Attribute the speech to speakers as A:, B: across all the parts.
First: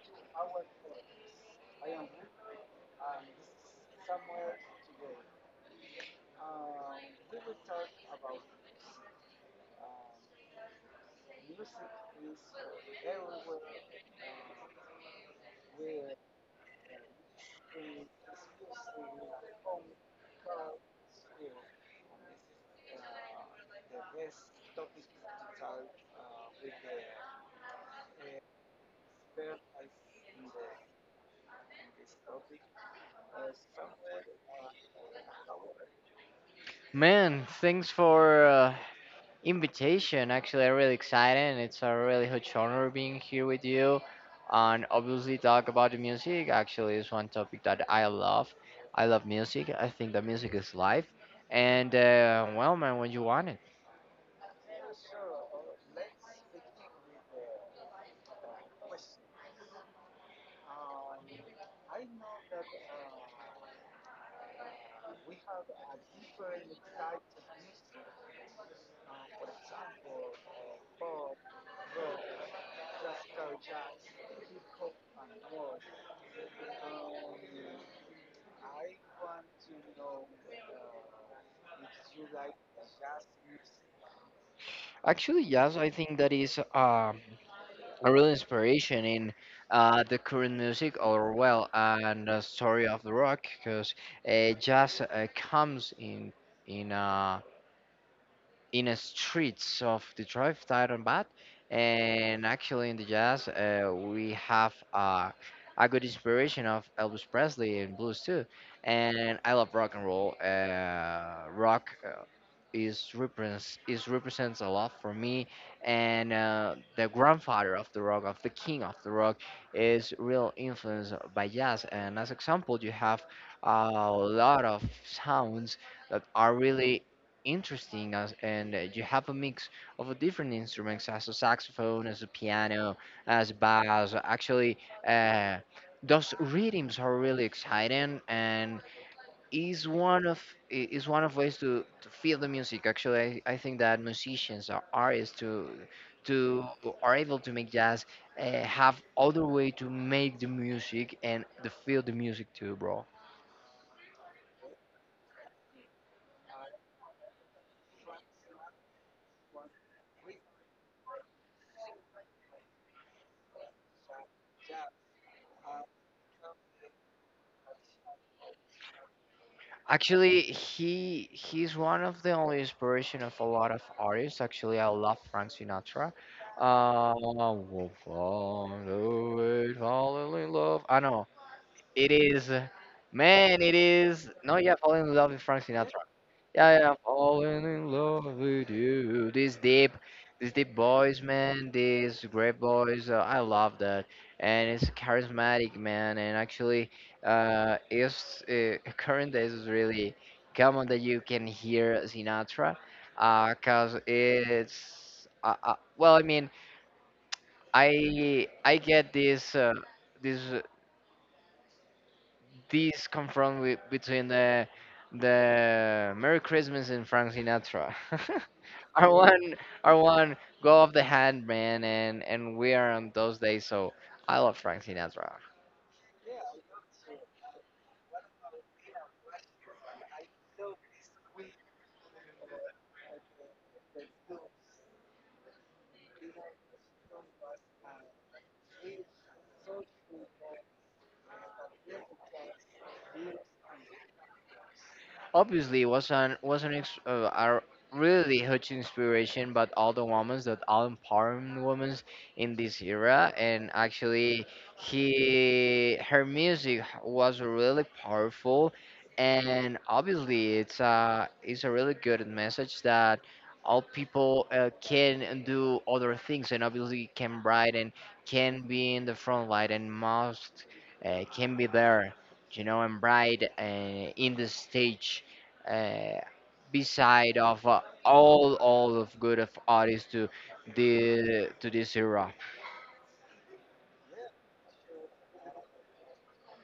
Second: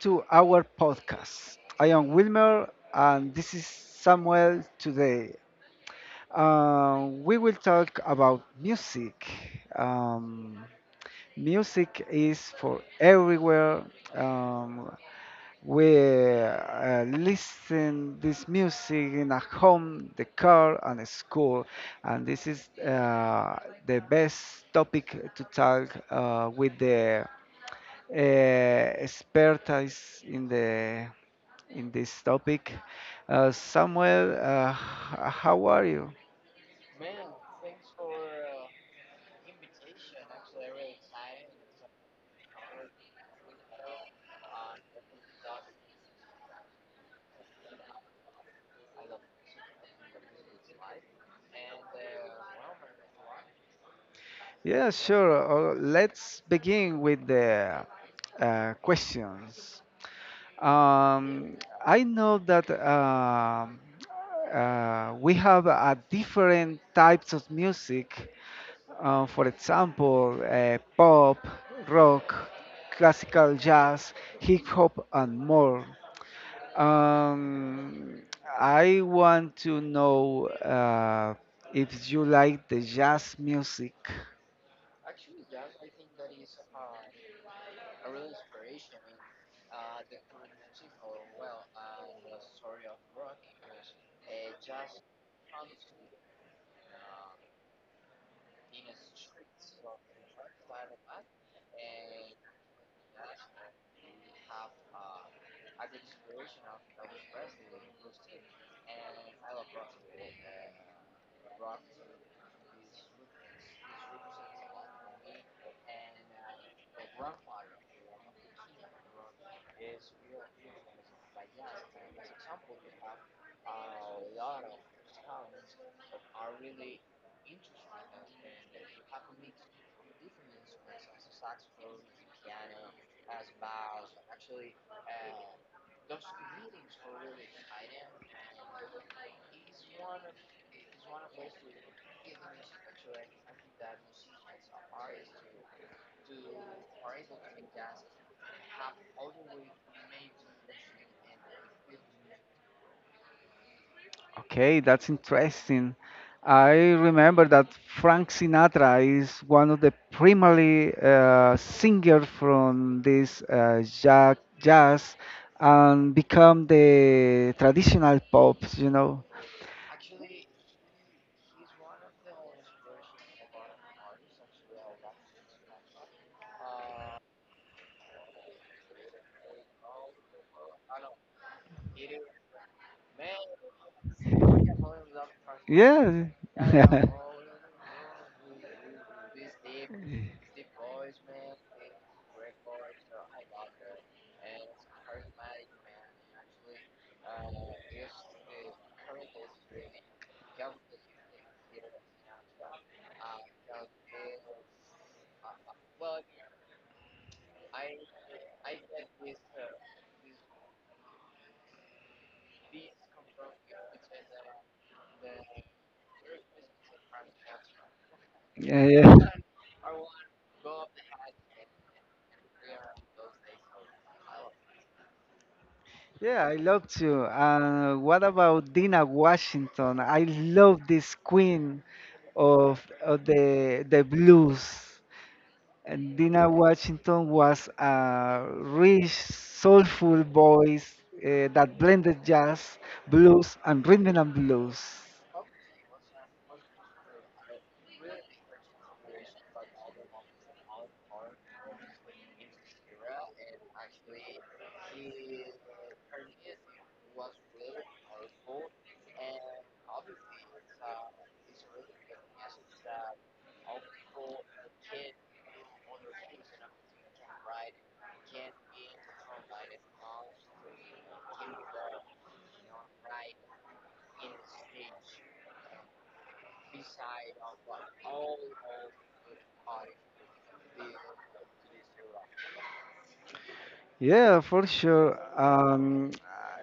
A: to our podcast. I am Wilmer, and this is Samuel today. We will talk about music. Um, Music is for everywhere. Um, we Listen this music in a home, the car, and a school, and this is the best topic to talk with the uh, expertise in the in this topic. Samuel, how are you?
B: man, thanks for invitation. Actually, I'm really excited, and it's a really huge honor being here with you. And obviously, talk about the music. Actually, is one topic that I love. I love music. I think that music is life. And well, man, when you want it.
A: Yeah, sure. Let's begin with the questions. Um, I know that we have different types of music. For example, pop, rock, classical jazz, hip hop, and more. Um, I want to know if you like the jazz music.
B: Actually, yes, I think that is a real inspiration in the current music, or well, and the story of the rock, because jazz comes in. In the streets of Detroit, Titanbat, and actually in the jazz, we have a good inspiration of Elvis Presley and blues too. And I love rock and roll. Rock is represents a lot for me, and the grandfather of the rock, of the king of the rock, is real influenced by jazz. And as example, you have a lot of sounds that are really interesting as, and you have a mix of different instruments as a saxophone as a piano as bass actually uh, those rhythms are really exciting and is one of is one of ways to feel the music actually I think that musicians or artists to are able to make jazz have other way to make the music and to feel the music too, bro.
A: Okay, that's interesting. I remember that Frank Sinatra is one of the primarily singer from this jazz and become the traditional pop, you know.
B: Actually, he's one of the only inspiration of a lot of artists. Actually, I love Frank Sinatra. We'll find a way fall in love. I know it is, man. It is no, yeah, falling in love with Frank Sinatra.
A: Yeah.
B: Yeah, yeah, falling in love with you. These deep boys, man. These great boys. I love that, and it's charismatic, man. And actually, it's current days is really common that you can hear Sinatra, cause it's. Well, I mean, I get this this this confront with, between the Merry Christmas and Frank Sinatra.
A: Yeah.
B: our
A: Yeah.
B: one our one go off the hand, man, and we are on those days, so I love Frank Sinatra.
A: Yeah, I love to. What about Dina Washington? I love this queen of the blues. And Dina Washington was a rich, soulful voice that blended jazz, blues, and rhythm and blues.
B: Obviously, a really huge inspiration, but all the women that all empowerment women in this era, and actually, he her music was really powerful, and obviously, it's a really good message that all people can do other things, and obviously can write and can be in the front light and must can be there, and bright in the stage, uh, beside of all of good of artists to the to this era.
A: Yeah, for sure.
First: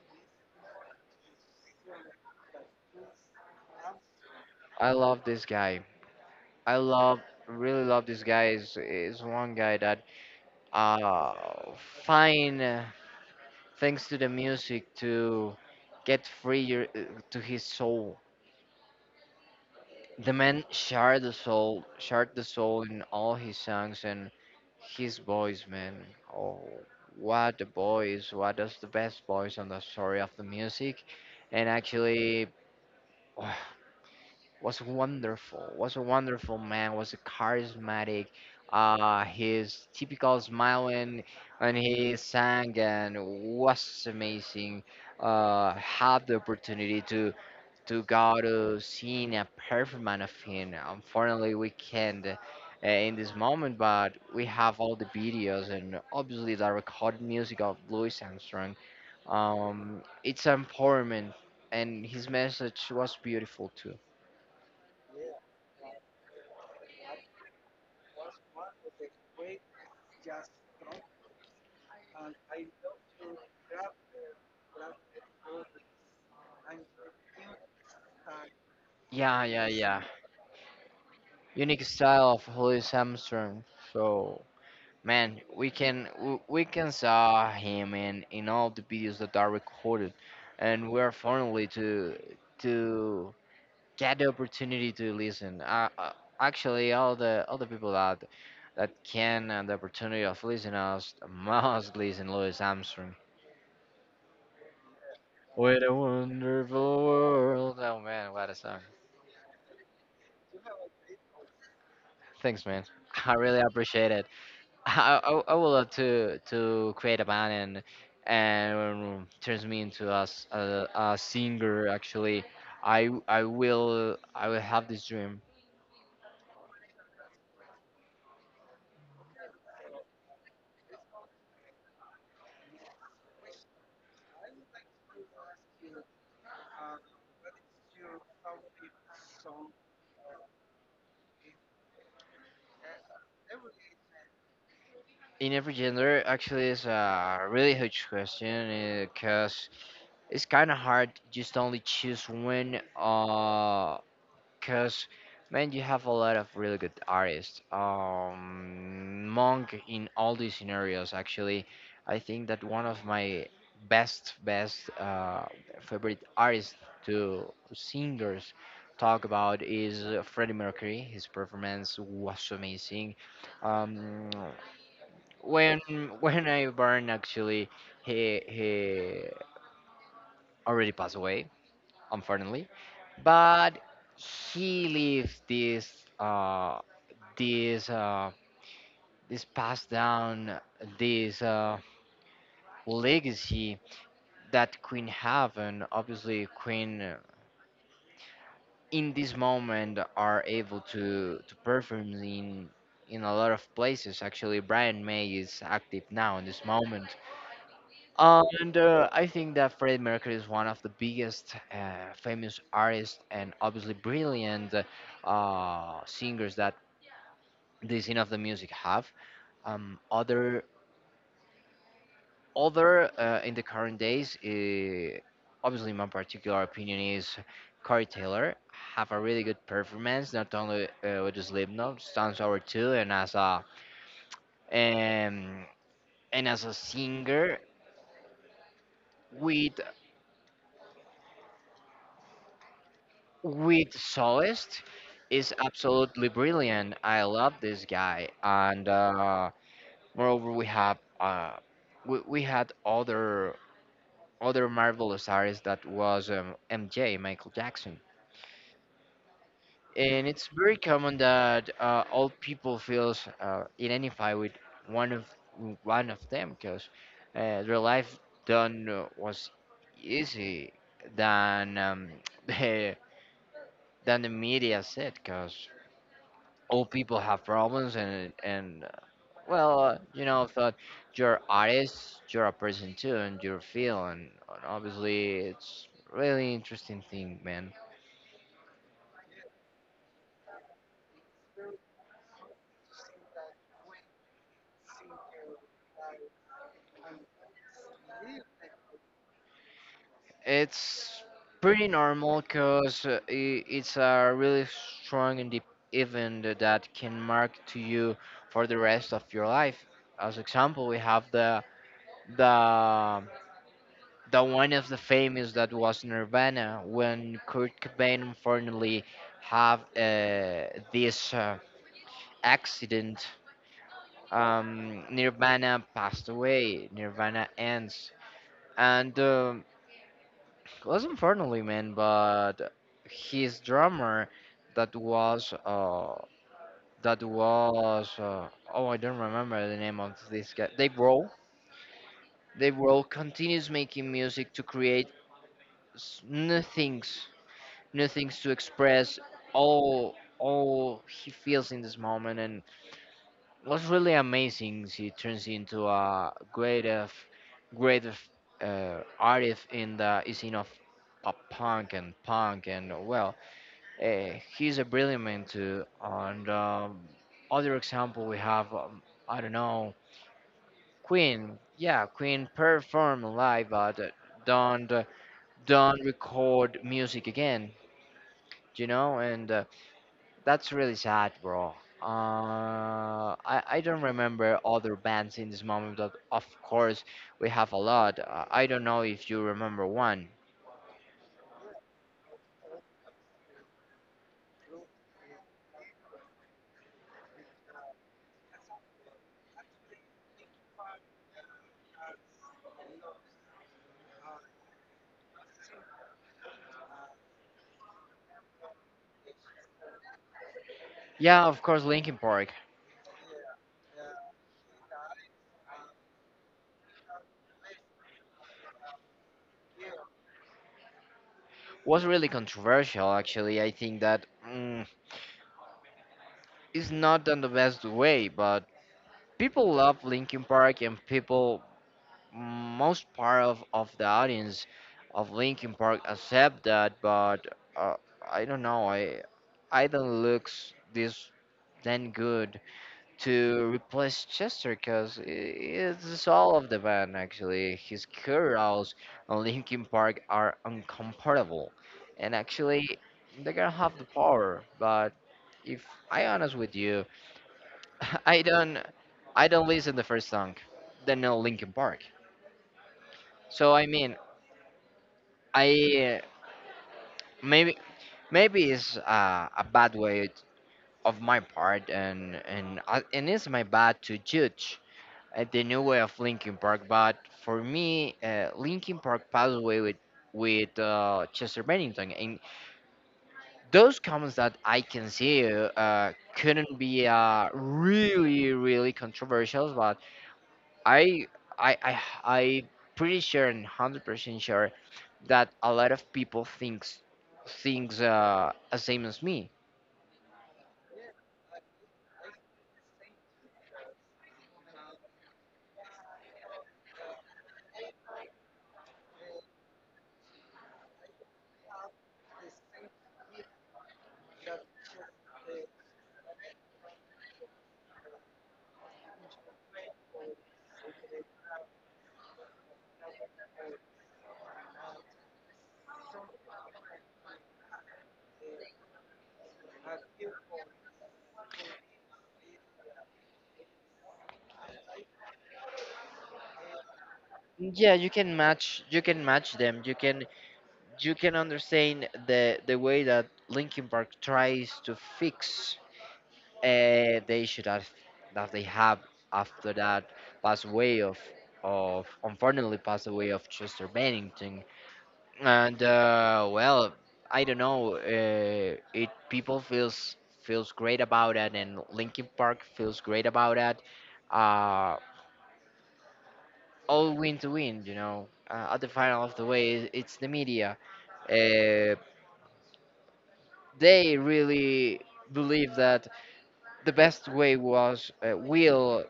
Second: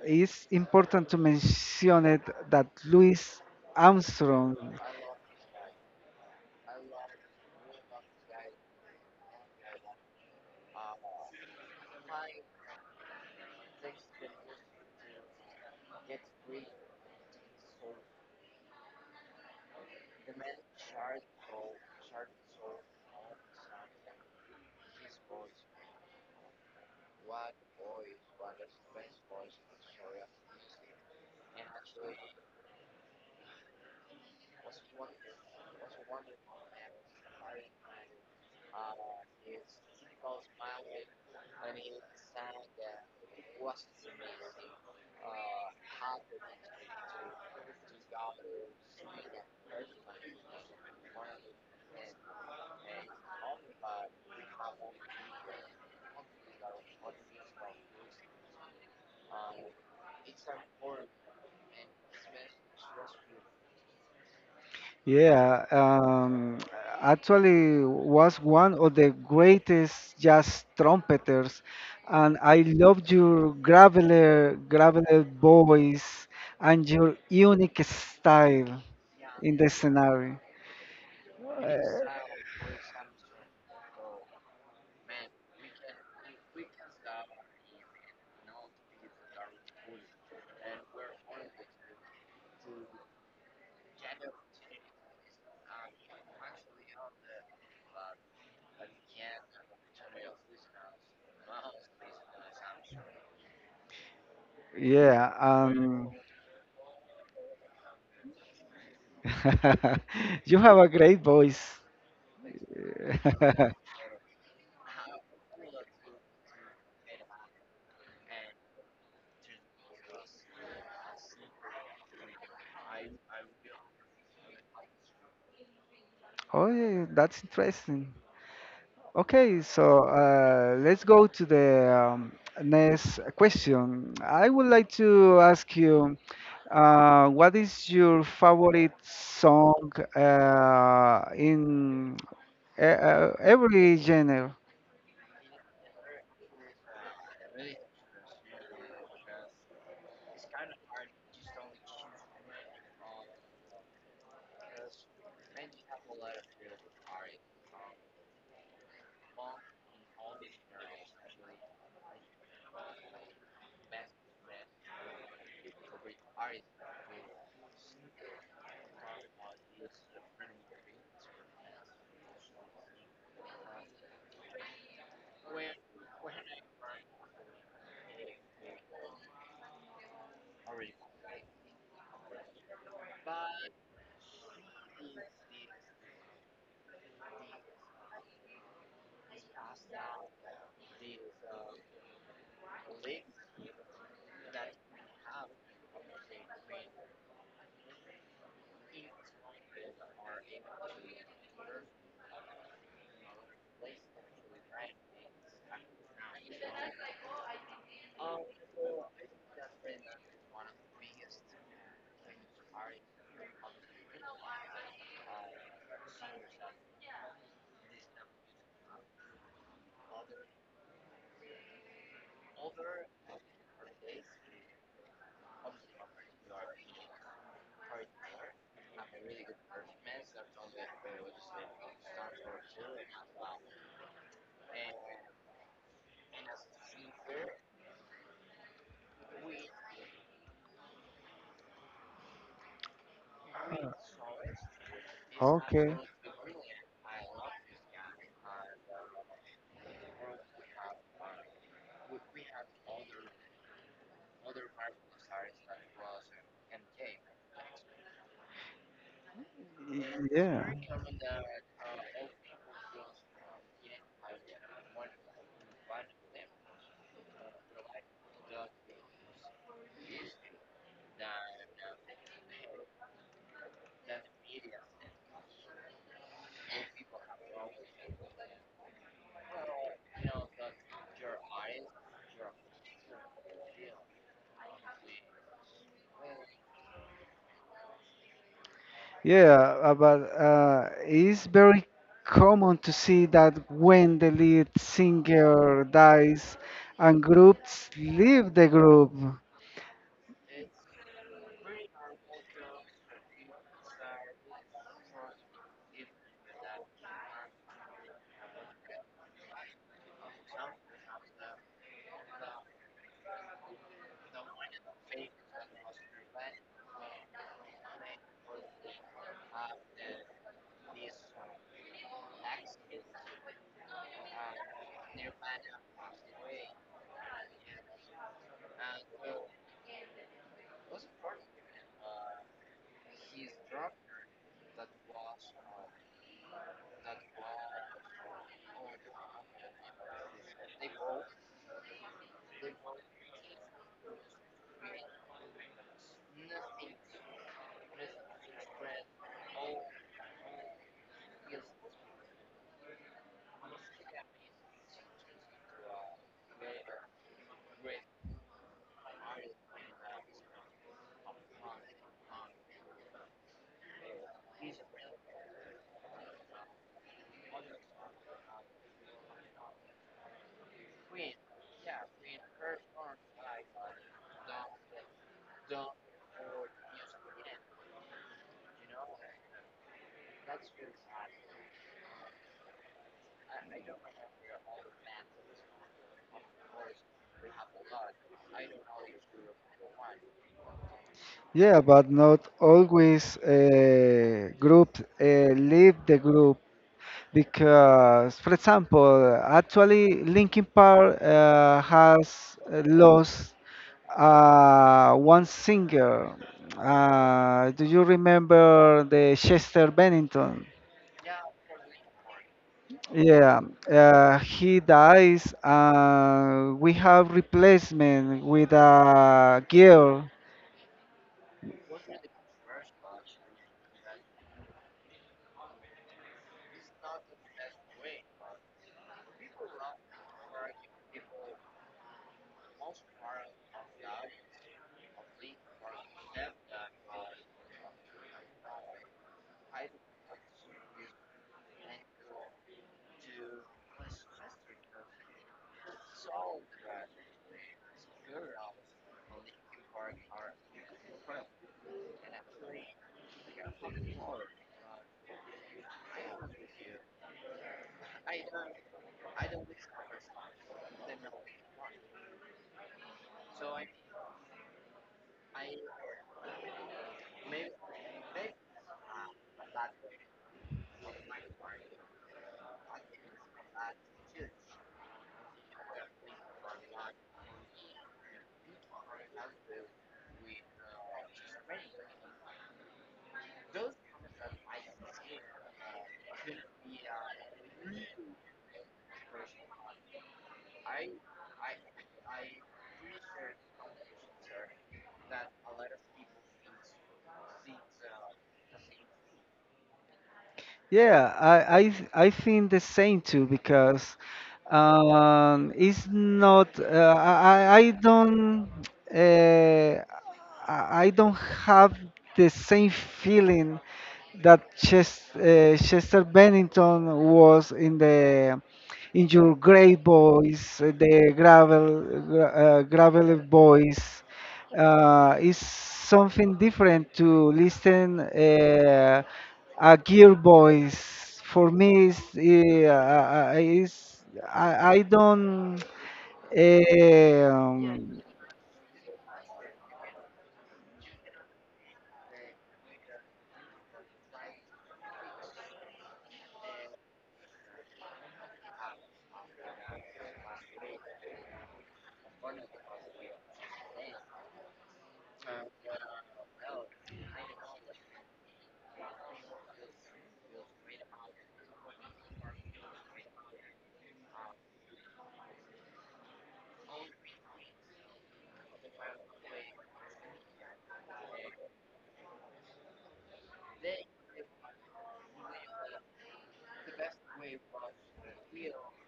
A: It's important to mention it that Louis Armstrong.
B: I love this guy. I love really love this guy. Is one guy that uh find, thanks to the music, to get free your, to his soul. The man shared the soul in all his songs and his voice, man. Oh, what a voice! What is the best voice on the story of the music? And actually, was wonderful. Was a wonderful man. Was a charismatic. His typical smiling when he sang and was amazing. Had the opportunity to go to seeing a performance of him. Unfortunately, we can't, in this moment, but we have all the videos and obviously the recorded music of Louis Armstrong. It's empowerment, and his message was beautiful too.
A: Yeah, actually was one of the greatest jazz trumpeters, and I loved your graveler, graveler voice and your unique style
B: Yeah,
A: in
B: yeah,
A: the
B: yeah.
A: scenario. Uh,
B: Unique style of Louis Armstrong. So, man, we can saw him in all the videos that are recorded, and we're finally to get the opportunity to listen. Actually, all the people that can and the opportunity of listening us must listen Louis Armstrong.
A: yeah,
B: What a wonderful world! Oh, man, what a song!
A: you have a great voice.
B: Thanks, man. I really appreciate it. I would love to create a band and turns me into a singer. Actually, I will have this dream
A: Oh, yeah, that's interesting. Okay, so let's go to the next question. I would like to ask you, what is your favorite song in every genre?
B: in every gender. Actually, is a really huge question, because it's kind of hard just only choose one, because, man, you have a lot of really good artists, monk, in all these scenarios. Actually, I think that one of my best favorite artists to singers talk about is, Freddie Mercury. His performance was amazing. um when when I born, actually, he already passed away, unfortunately. But he lived this, uh this uh this passed down, this legacy that Queen have, and obviously Queen, in this moment are able to perform in a lot of places. Actually, Brian May is active now in this moment. And I think that Freddie Mercury is one of the biggest, famous artists, and obviously brilliant, singers that the scene of the music have. Um, other other, in the current days, obviously my particular opinion is Corey Taylor have a really good performance, not only with the Slipknot, Stone Sour too, and as a, um, and as a singer, with with Solist, is
A: Okay,
B: absolutely brilliant. I love this guy, and moreover, we have, we had other marvelous artists that was, MJ, Michael Jackson, and it's
A: yeah.
B: very common that all people feels, identify with one of one of them, because their life done, was easy than, the, than the media said, because old people have problems and well, you know, thought, you're artist, you're a person too, and you're feel, and obviously it's really interesting thing, man.
A: Yeah, but it's very common to see that when the lead singer dies and groups leave the group.
B: It's pretty normal, because it's a really strong and deep event that can mark to you for the rest of your life. As example, we have the, the The one of the famous that was Nirvana, when Kurt Cobain unfortunately have, this, accident. Nirvana passed away. Nirvana ends, and it was unfortunately, man, but his drummer, that was uh, that was oh, I don't remember the name of this guy. Dave Grohl. Dave Grohl continues making music to create s- new things new things to express all he feels in this moment, and what's really amazing is he turns into a great of, great of artist in the scene of pop punk and punk, and well, uh, he's a brilliant man too. And, other example, we have, I don't know, Queen. Yeah, Queen perform live, but don't uh, don't record music again, you know, and that's really sad, bro. I don't remember other bands in this moment, but of course we have a lot. I don't know if you remember one.
A: Yeah, but not always group leave the group because, for example, actually Linkin Park has lost one singer. Do you remember the Chester Bennington?
B: Yeah, of course, Linkin Park
A: Yeah, he dies, and we have replacement with a girl.
B: was really controversial, actually. I think that, it's not done the best way, but people love Linkin Park, and people, most part of the audience of Linkin Park accept that, but uh, I don't know. I don't looks this then good to replace Chester, because it's all of the band, actually. His curls on Linkin Park are uncomparable, and actually they're gonna have the power. But if I honest with you, I don't I don't listen the first song, then no Linkin Park. So I mean, I, maybe maybe it's, a bad way of my part, and it's my bad to judge, the new way of Linkin Park. But for me, Linkin Park passed away with, Chester Bennington, and those comments that I can see, couldn't be, really really controversial. But I I pretty sure and 100% sure that a lot of people thinks the same as me.
A: Yeah, I think the same too because it's not I uh, I don't have the same feeling that Chester Bennington was in the in your great boys, the gravel boys. Is something different to listen. Gearboys for me is I don't eh,
B: Yeah, you can match you can match them. You can understand the way that Linkin Park tries to fix, the issue that they have after that pass away of unfortunately pass away of Chester Bennington, and well, I don't know. It people feels great about it, and Linkin Park feels great about it. Uh, all win to win, you know. At the final of the way, it's the media. Uh, they really believe that the best way was, will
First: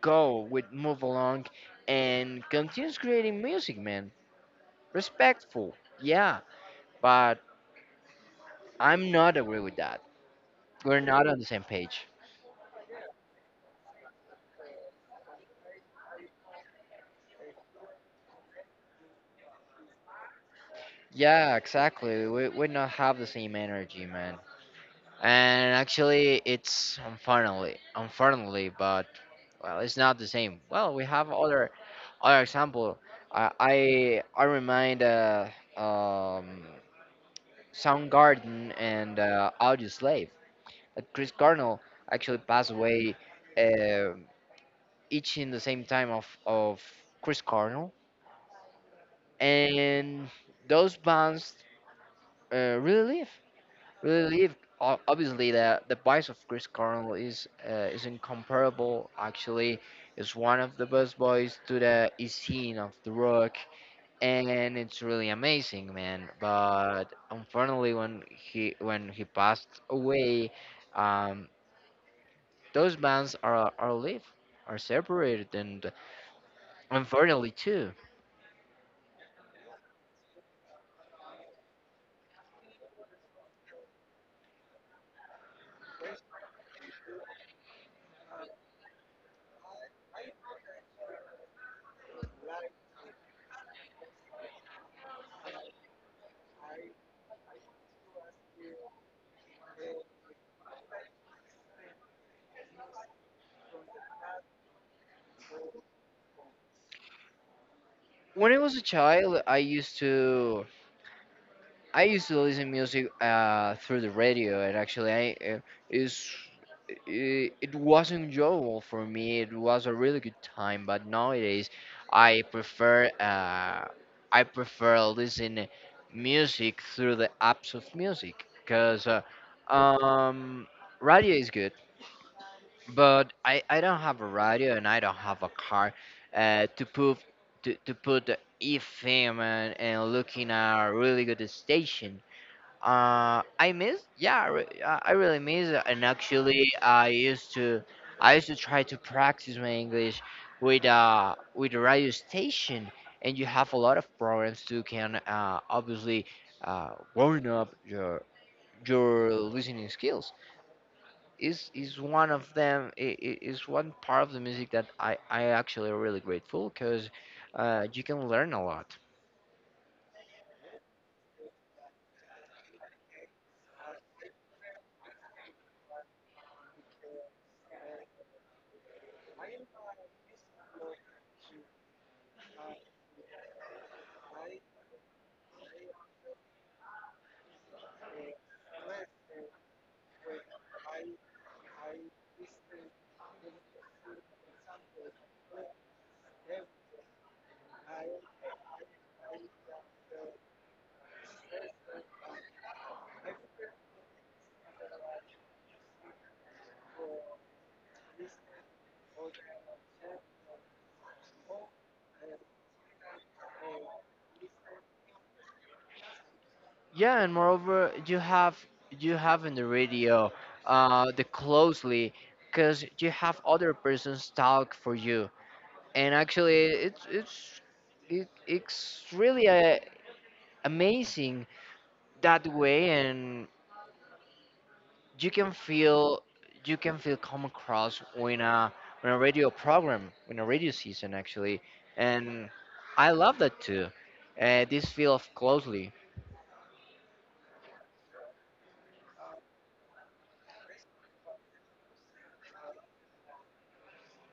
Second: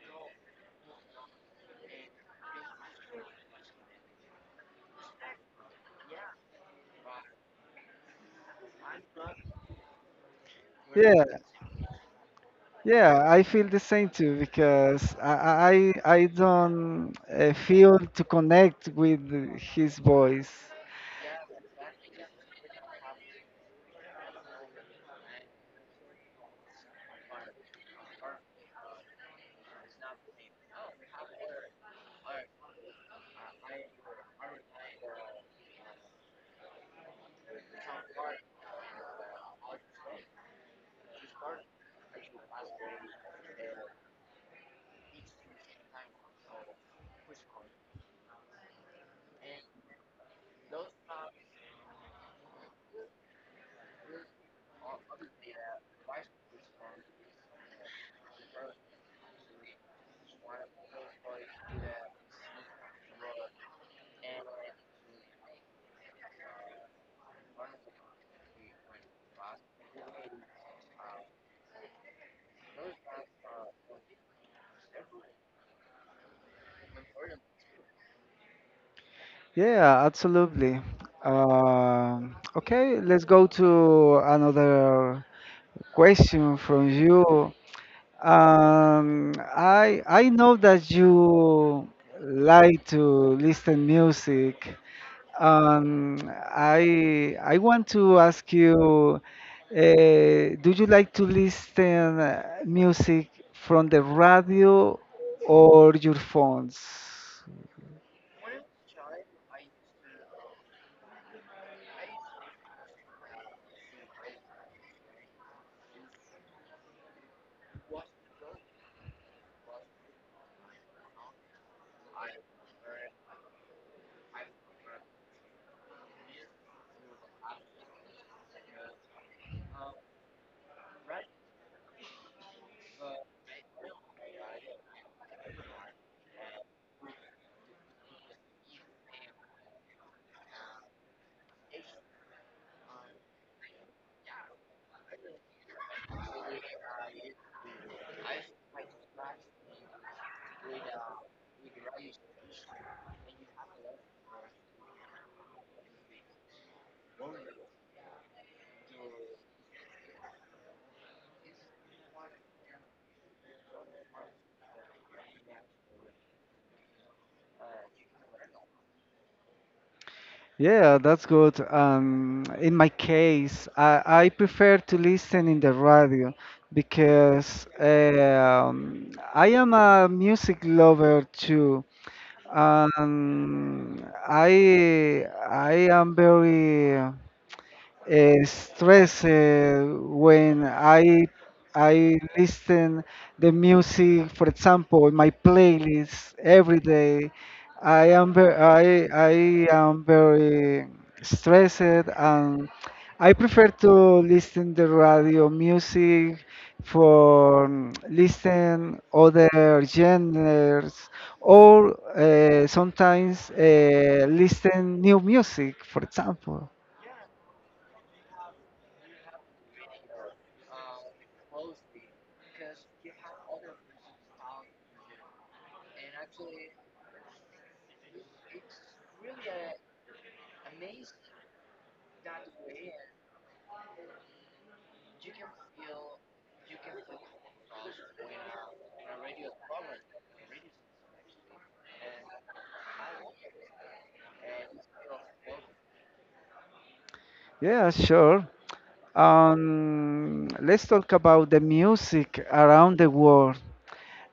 B: go with move along and continues creating music, man. Respectful, yeah, but I'm not agree with that. We're
A: yeah
B: not on the same page.
A: yeah I feel the same too because I don't feel to connect with his voice.
B: Yeah, exactly, we not have the same energy, man. And actually it's unfortunately, but well, it's not the same. Well, we have other example. I remind, um Soundgarden, and Audioslave. Chris Cornell actually passed away, uh, each in the same time of Chris Cornell. And those bands, really live. Really live. Obviously, the voice of Chris Cornell is incomparable. Actually, is one of the best voice to the scene of the rock and it's really amazing, man. But unfortunately, when he passed away, um, those bands are live, are separated, and unfortunately too.
A: Yeah, absolutely. Um, okay, let's go to another question from you. I know that you like to listen music. Um, I want to ask you, do you like to listen music from the radio or your phones?
B: When I was a child, I used to listen music through the radio, and actually, is it was enjoyable for me. It was a really good time. But nowadays, I prefer uh, I prefer listening music through the apps of music because um, radio is good, but I don't have a radio and I don't have a car to put to put the FM and, looking at a really good station. I miss Yeah, I really miss it. And actually, I used to try to practice my English with a radio station, and you have a lot of programs to can obviously warm up your listening skills. Is one of them. Is one part of the music that I actually really grateful because you can learn a lot.
A: Yeah, that's good. In my case, I prefer to listen in the radio because I am a music lover too. Um, I am very stress when I listen the music, for example, my playlist every day. I am very stressed and I prefer to listen the radio music for mm, listen other genres or sometimes listen new music, for example.
B: Yeah, and moreover, you have in the radio the closely, because you have other persons talk for you, and actually, it's really amazing that way, and you can feel come across when a radio season actually, and I love that too. This feel of closely.
A: Yeah, sure. Let's talk about the music around the world.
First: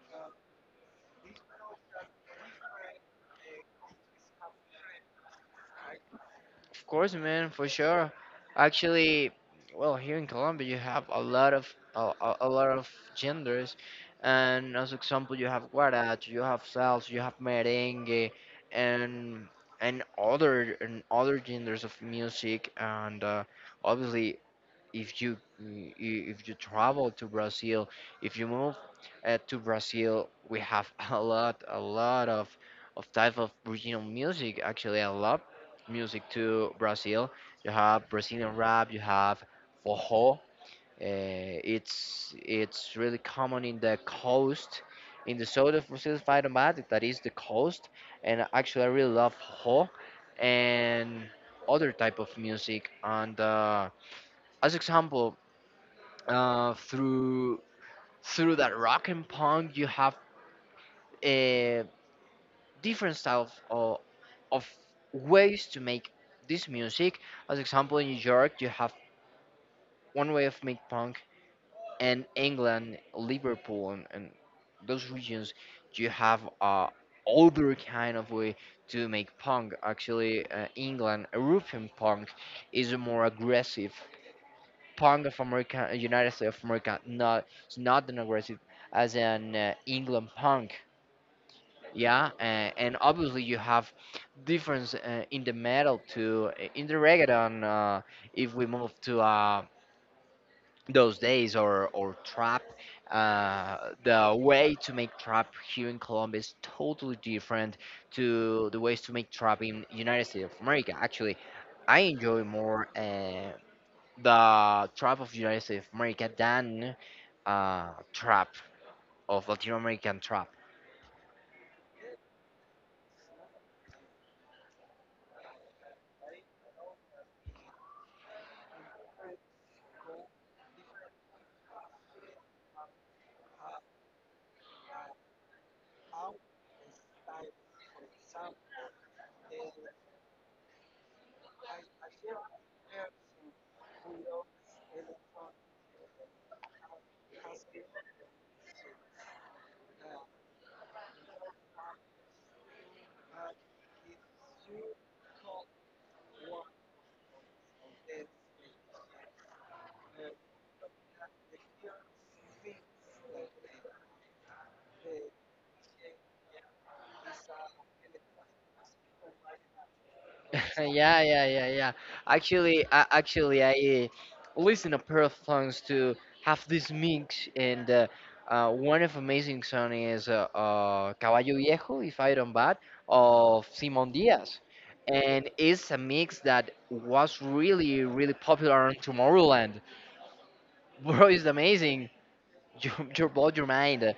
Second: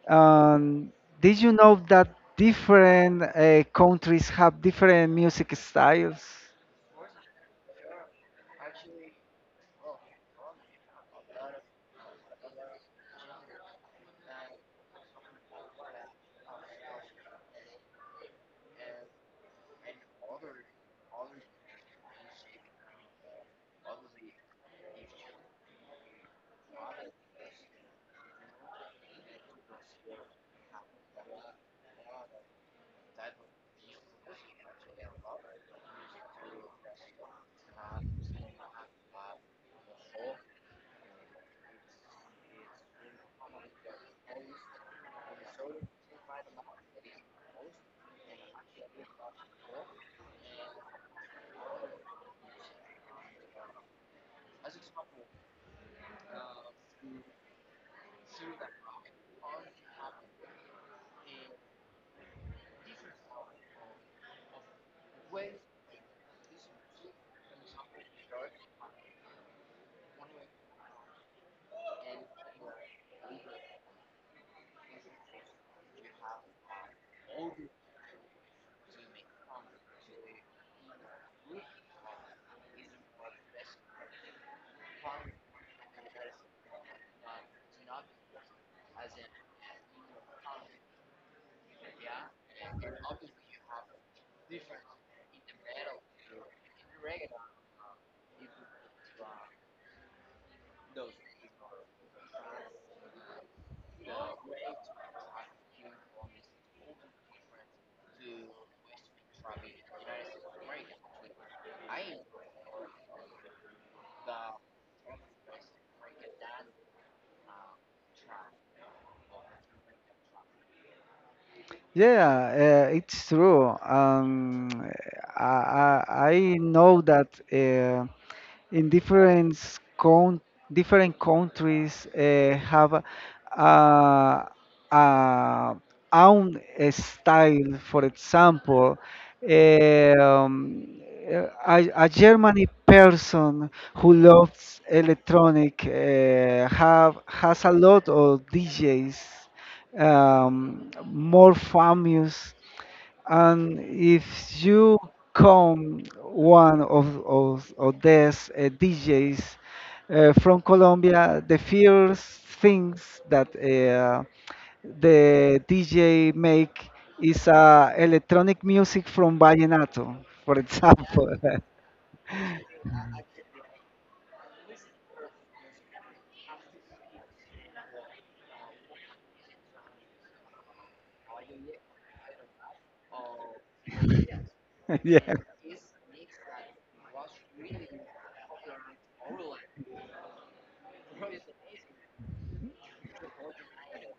A: Um, did you know that different countries have different music styles?
B: Of course, man, for sure. Actually, well, here in Colombia, you have a lot of a, a a lot of genders, and as example, you have guaracha, you have salsa, you have merengue, and and other genders of music, and obviously, if you if you travel to Brazil, if you move to Brazil, we have a lot of type of regional music. Actually, I love music to Brazil. You have Brazilian rap, you have forró. It's really common in the coast, in the south of Brazil, if I don't mind, that is the coast. And actually, I really love forró and other type of music. And as example, uh, through through that rock and punk, you have uh, different styles of ways to make this music. As example, in New York you have one way of make punk, and England, Liverpool, and, those regions, you have other kind of way to make punk. Actually, England European punk is more aggressive. Pound of America, United States of America, not, it's not an aggressive as an England punk. Yeah, and obviously you have difference in the metal to in the reggaeton. If we move to those days or trap, the way to make trap here in Colombia is totally different to the ways to make trap in United States of America. Actually, I enjoy more the trap of United States of America than trap of Latin American trap.
A: Yeah, it's true. Um, I know that. um in different con different countries have uh, uh, own style. For example, um, a Germany person who loves electronic have has a lot of DJs more famous and if you come one of these DJs from Colombia, the first things that the DJ make is electronic music from vallenato, for
B: Yeah,
A: example.
B: yeah, yeah, yeah. Actually, I listen a pair of songs to have this mix, and one of amazing song is Caballo Viejo, if I don't bad, of Simon Diaz,
A: Yeah.
B: and it's a mix that was really, really popular on Tomorrowland. Bro, it's amazing. You you bought your mind.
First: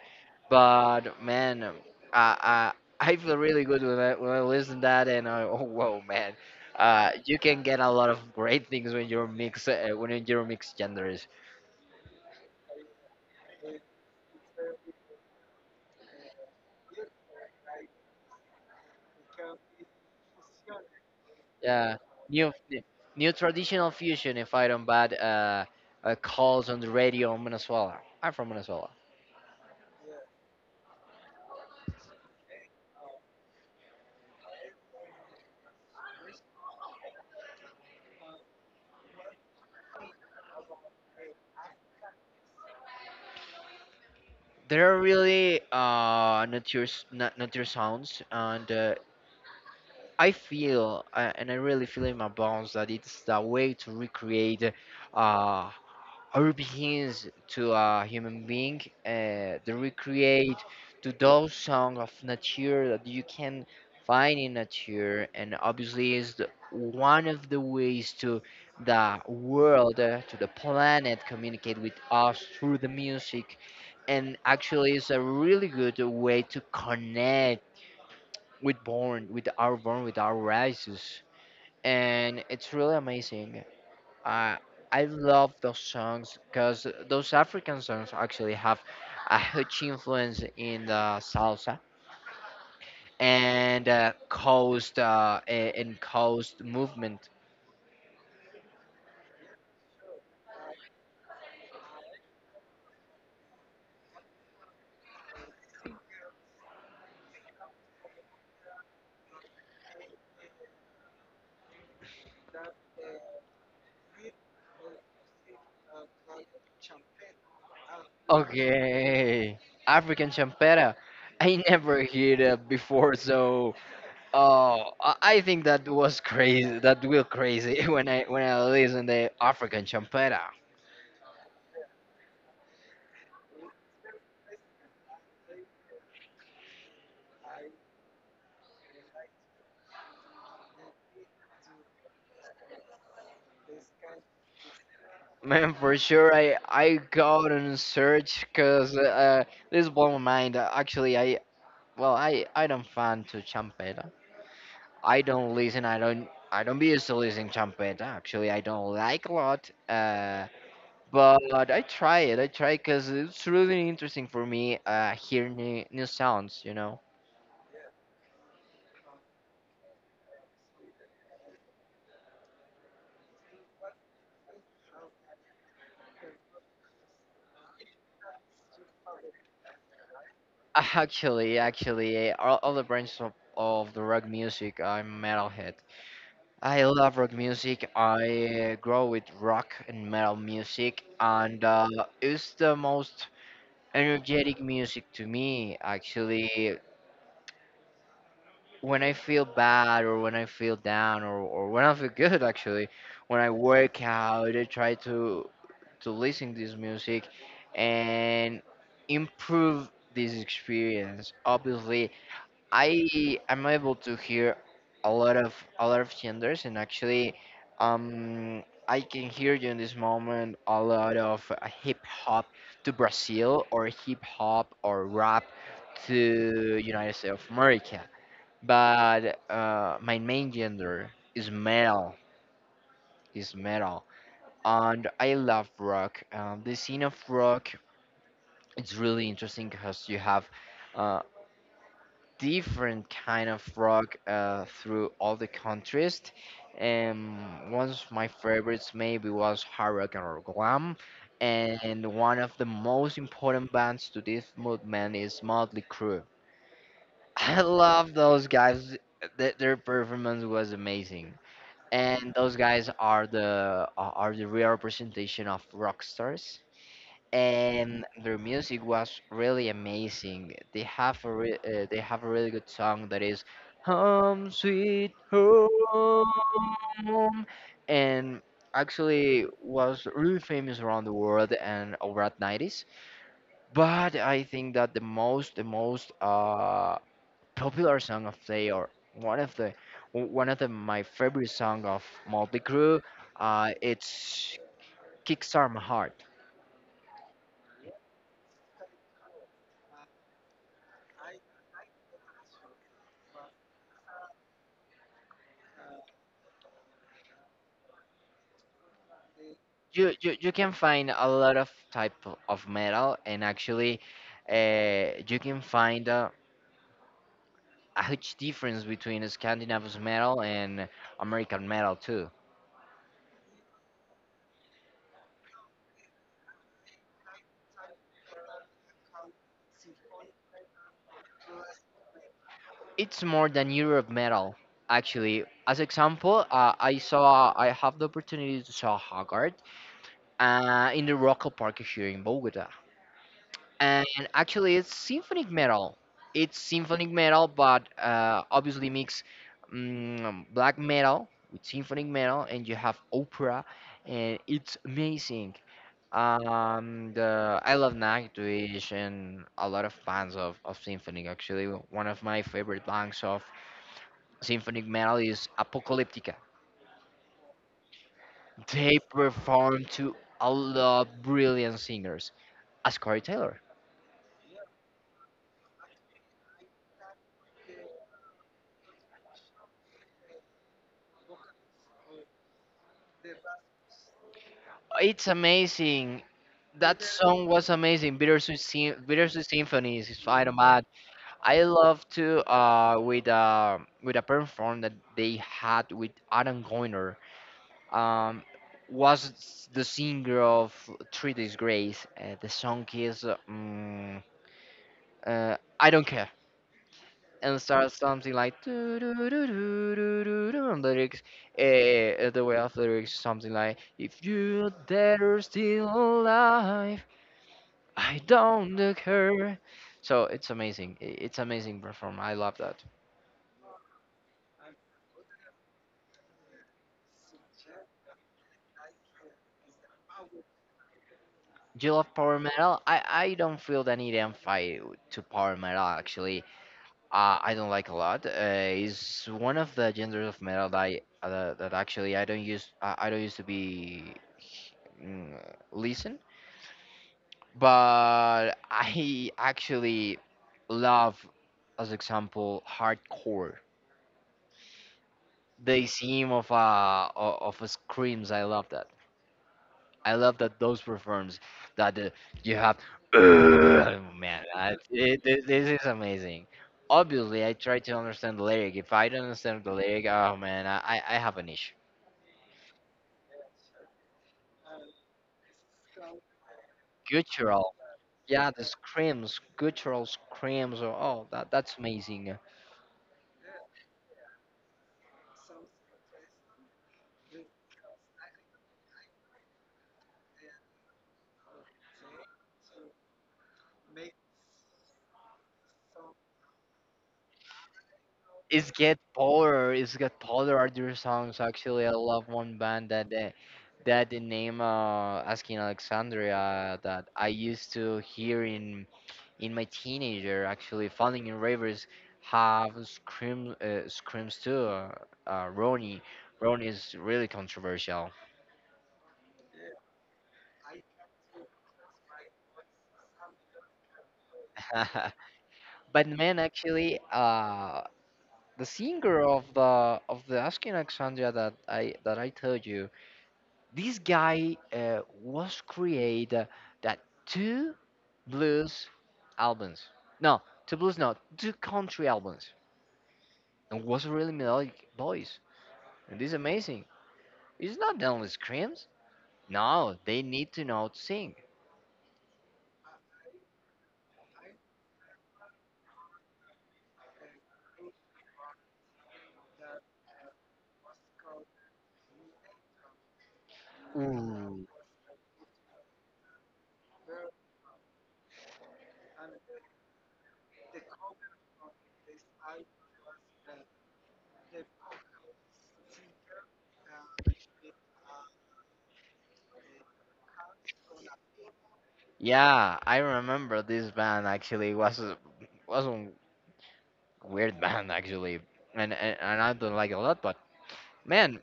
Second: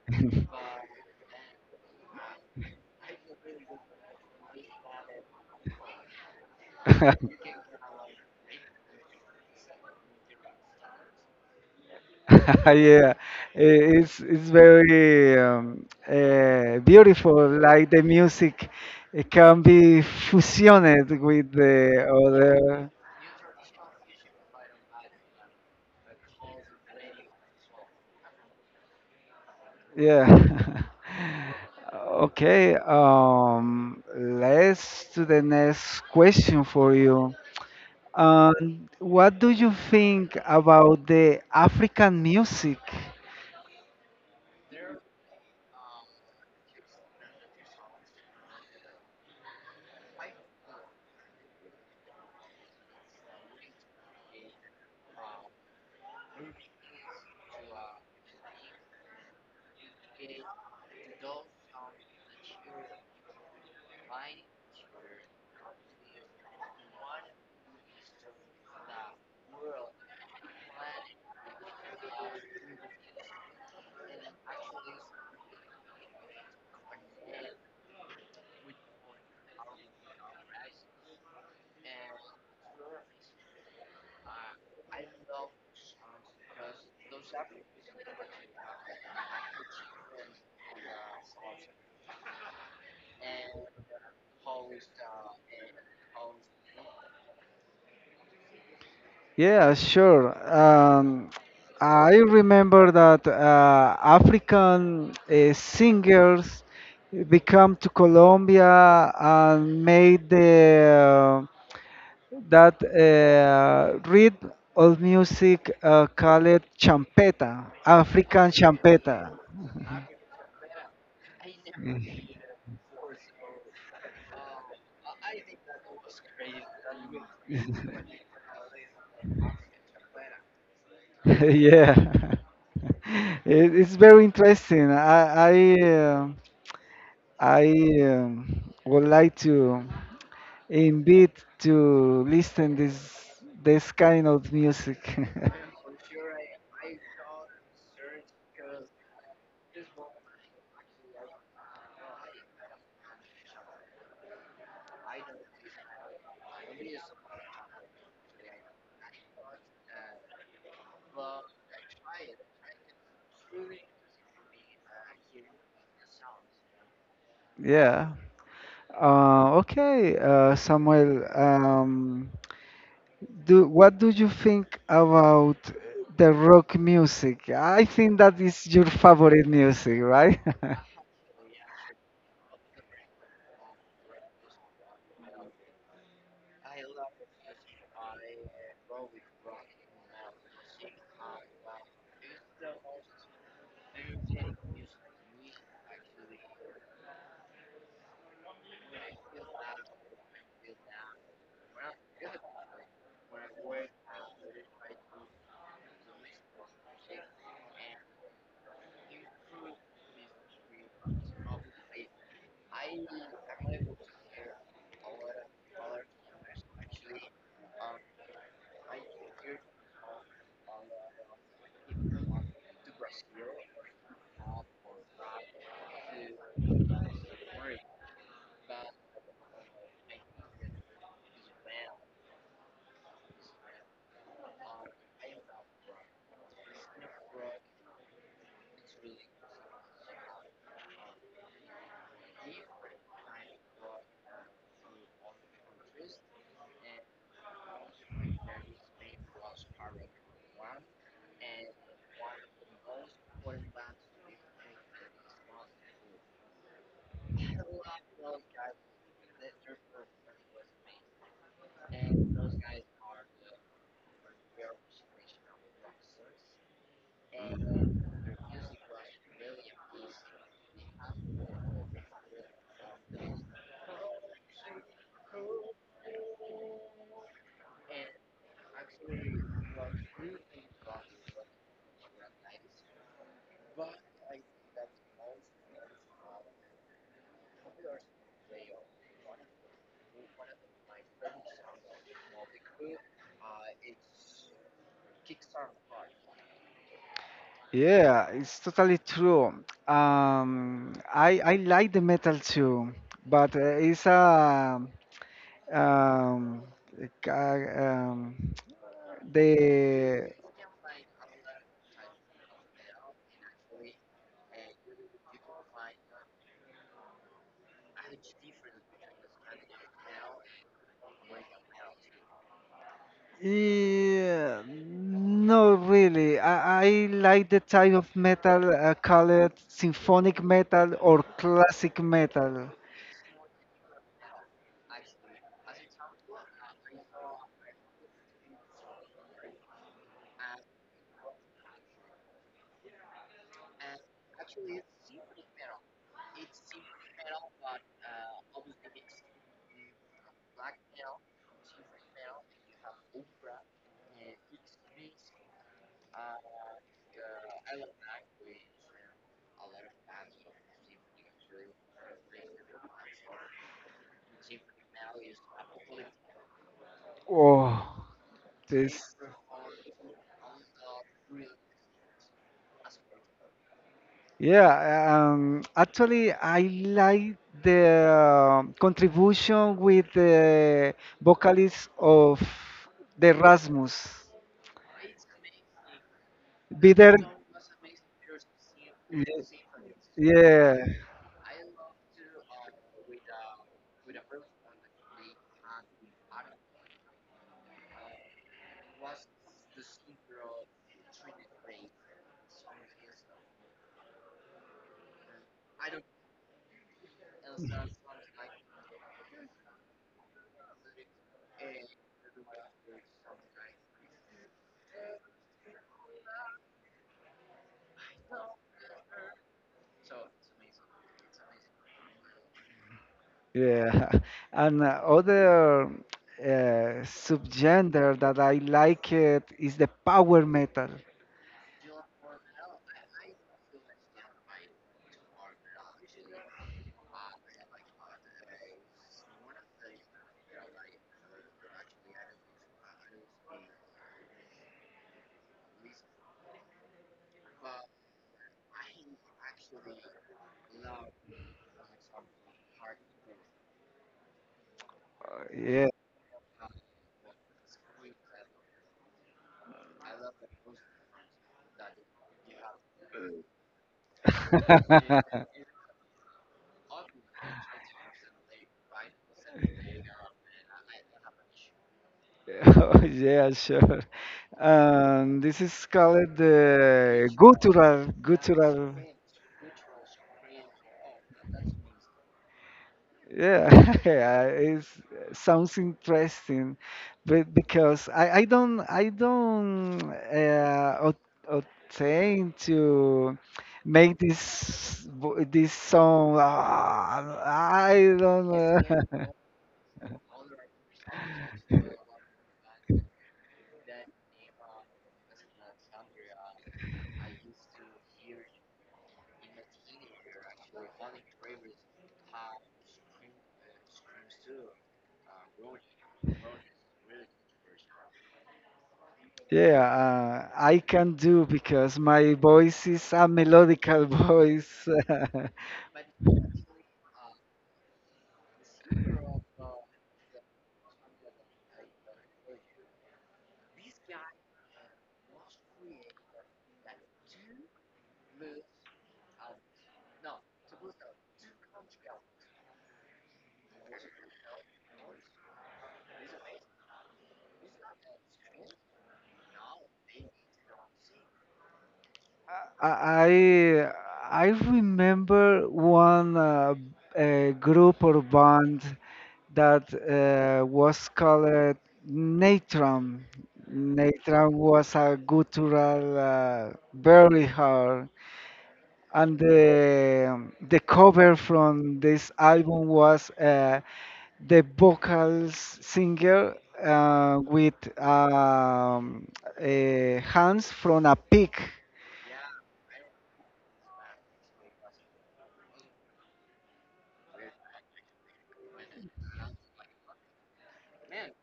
B: But man, I I feel really good when I listen to that, and I, oh whoa man, you can get a lot of great things when you're mix when you're mixed genders.
A: Yeah, it's very beautiful. Like the music, it can be fusioned with the
B: Yeah, new
A: other.
B: new traditional fusion. If I don't bad, calls on the radio in Venezuela. I'm from Venezuela.
A: Yeah. Okay. Let's to the next question for you. What do you think about the African music?
B: There are really not your sounds, and I really feel in my bones that it's the way to recreate uh, our beings to a human being, to recreate to those songs of nature that you can find in nature, and obviously is one of the ways to the world, to the planet, communicate with us through the music, and actually is a really good way to connect with born with our rises, and it's really amazing. I I love those songs because those African songs actually have a huge influence in the salsa and coast movement.
A: Yeah, sure. I remember that African singers become to Colombia and made the that rhythm of music called champeta, African champeta.
B: Okay. African champera, I never heard it before, so. Oh, I think that was crazy. That will crazy when I listen the African champera.
A: Yeah, it's very interesting. I would like to. Indeed to listen this this kind of music.
B: Man, for sure, I go out and search because this blow my mind. Actually, I well, I don't fan to champeta. I don't listen. I don't be used to listening champeta. Actually, I don't like a lot. But I try it. I try because it's really interesting for me. Hearing new sounds. You know.
A: Yeah. Okay, Samuel. Do what do you think about the rock music? I think that is your favorite music, right?
B: Actually, all the branches of the rock music, I'm metalhead. I love rock music. I grow with rock and metal music, and it's the most energetic music to me. Actually, when I feel bad, or when I feel down, or when I feel good, actually, when I work out, I try to listen to this music and improve this experience. Obviously, I am able to hear a lot of genders, and actually, I can hear you in this moment a lot of hip hop to Brazil, or hip hop, or rap to United States of America. But my main gender is metal, is metal, and I love rock. The scene of rock, it's really interesting because you have uh, different kind of rock through all the countries. And one of my favorites maybe was hard rock and glam. And one of the most important bands to this movement is Motley Crue. I love those guys. Their performance was amazing. And those guys are the are the real representation of rock stars, and their music was really amazing. They have a really good song that is "Home Sweet Home," and actually was really famous around the world and over 90s. But I think that the most, the most popular song of they, or one of the my favorite song of Motley Crue, it's "Kickstart My Heart."
A: Yeah, it's totally true. I like the metal too, but it's a um, ca- um, the
B: You can find a lot of type of metal, and actually you can find a huge difference between Scandinavian metal and American metal too.
A: yeah, no, really. I like the type of metal, call it symphonic metal or classic metal.
B: It's more than Europe metal, actually. As example, I have the opportunity to saw Haggard in the Rocco Park here in Bogota. And actually, it's symphonic metal, but obviously mix black metal with symphonic metal, and you have opera, and it's amazing. The I love Nightwish, and a lot of bands of symphonic. Actually, one of my favorite bands of symphonic metal is Apocalyptica.
A: Oh,
B: They
A: this.
B: perform to a lot of brilliant singers as Corey Taylor.
A: Yeah, actually, I like the contribution with the vocalist of the Rasmus.
B: It's amazing.
A: Be
B: That
A: there.
B: song was amazing. Bittersweet Symphony is Spider
A: Yeah,
B: Man. I love to with a perform that they had with Adam Goiner. Um, was the singer of Three Days Grace. The song is "I Don't Care," and starts something like "Do, do, do, do, do, do, do," and lyrics. The way of lyrics, something like if you're dead or still alive. I don't look her. So it's amazing. It's amazing perform. I love that.
A: yeah. And other subgenre that I like it is the power metal.
B: Do you love power metal? I don't feel the need and fight to power metal, actually. I don't like a lot. It's one of the genres of metal that actually I don't use. I don't used to be mm, listen, but I actually love, as example, hardcore. The
A: Yeah.
B: theme of screams. I love that. I love that those performs that you have. Oh man, I, it, thi- this is amazing. Obviously, I try to understand the lyric. If I don't understand the lyric, oh man, I have an issue.
A: Oh, yeah, sure. This is called the
B: Guttural,
A: guttural,
B: yeah, the
A: guttural.
B: screams, guttural screams. Oh, oh, that's amazing.
A: Yeah, it sounds interesting, but because I don't obtain to make this song. Ah, I don't.
B: It's get polar. It's get polar are their songs. Actually, I love one band that the name Asking Alexandria, that I used to hear in my teenager. Actually, Falling in Rivers have screams too. Uh, Ronnie, Ronnie is really controversial.
A: Yeah, I can do because my voice is a melodical voice.
B: But man, actually, the singer of the Asking Alexandria that I told you, this guy was create that two blues albums. No, two blues, no, two country albums. And was a really melodic voice. And this is amazing. It's not only screams. No, they need to know to sing.
A: I remember one group or band. That was called Natron. Natron was a guttural, very hard. And the cover from this album was the vocals singer with um, uh, hands from a pig.
B: Yeah, I remember this band, actually. It was a weird band, actually, and, and I don't like it a lot. But man,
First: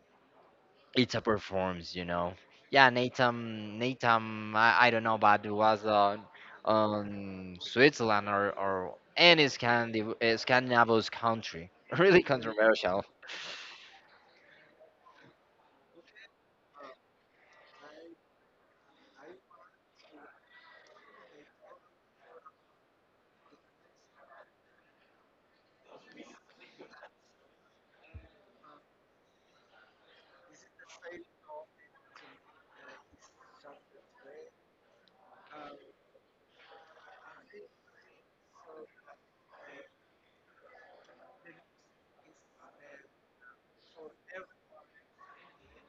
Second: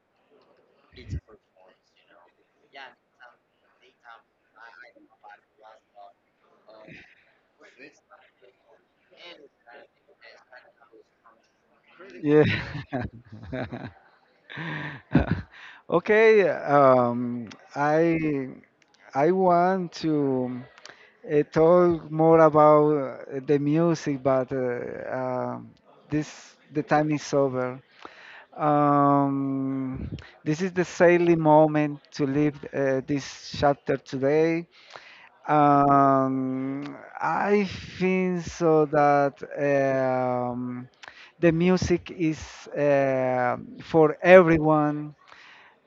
B: it's a performance. Yeah, Nathan, I don't know, but it was on Switzerland, or any Scandinavian country. Really
A: Yeah.
B: controversial.
A: Okay. I want to. It told more about the music, but this the time is over. Um, this is the silly moment to leave this chapter today. I think so that the music is uh, for everyone.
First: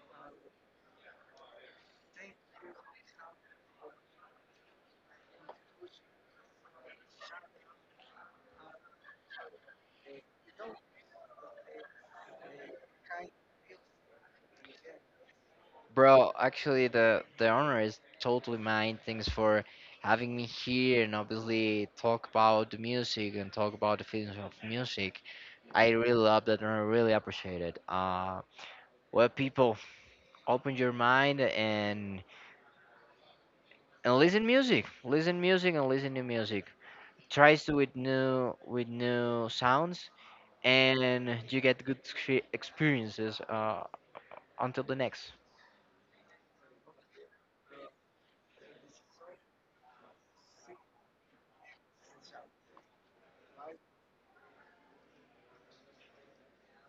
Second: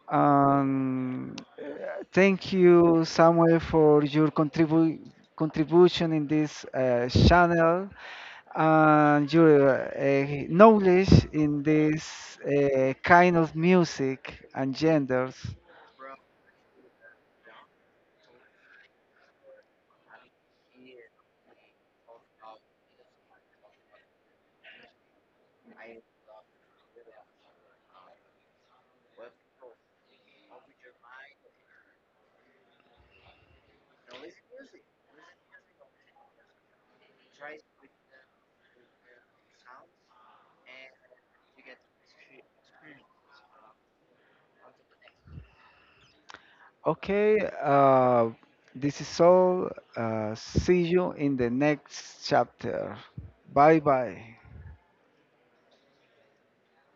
A: um, uh, Thank you, Samuel, for your contribution in this channel and your knowledge in this kind of music and genders.
B: Bro, actually, the honor is totally mine. Thanks for having me here, and obviously talk about the music and talk about the feelings of music. I really love that, and I really appreciate it. Well, people, open your mind and listen music, and listen new music. Tries to with new with new sounds, and you get good experiences, until the next.
A: Okay, this is all. See you in the next chapter. Bye bye.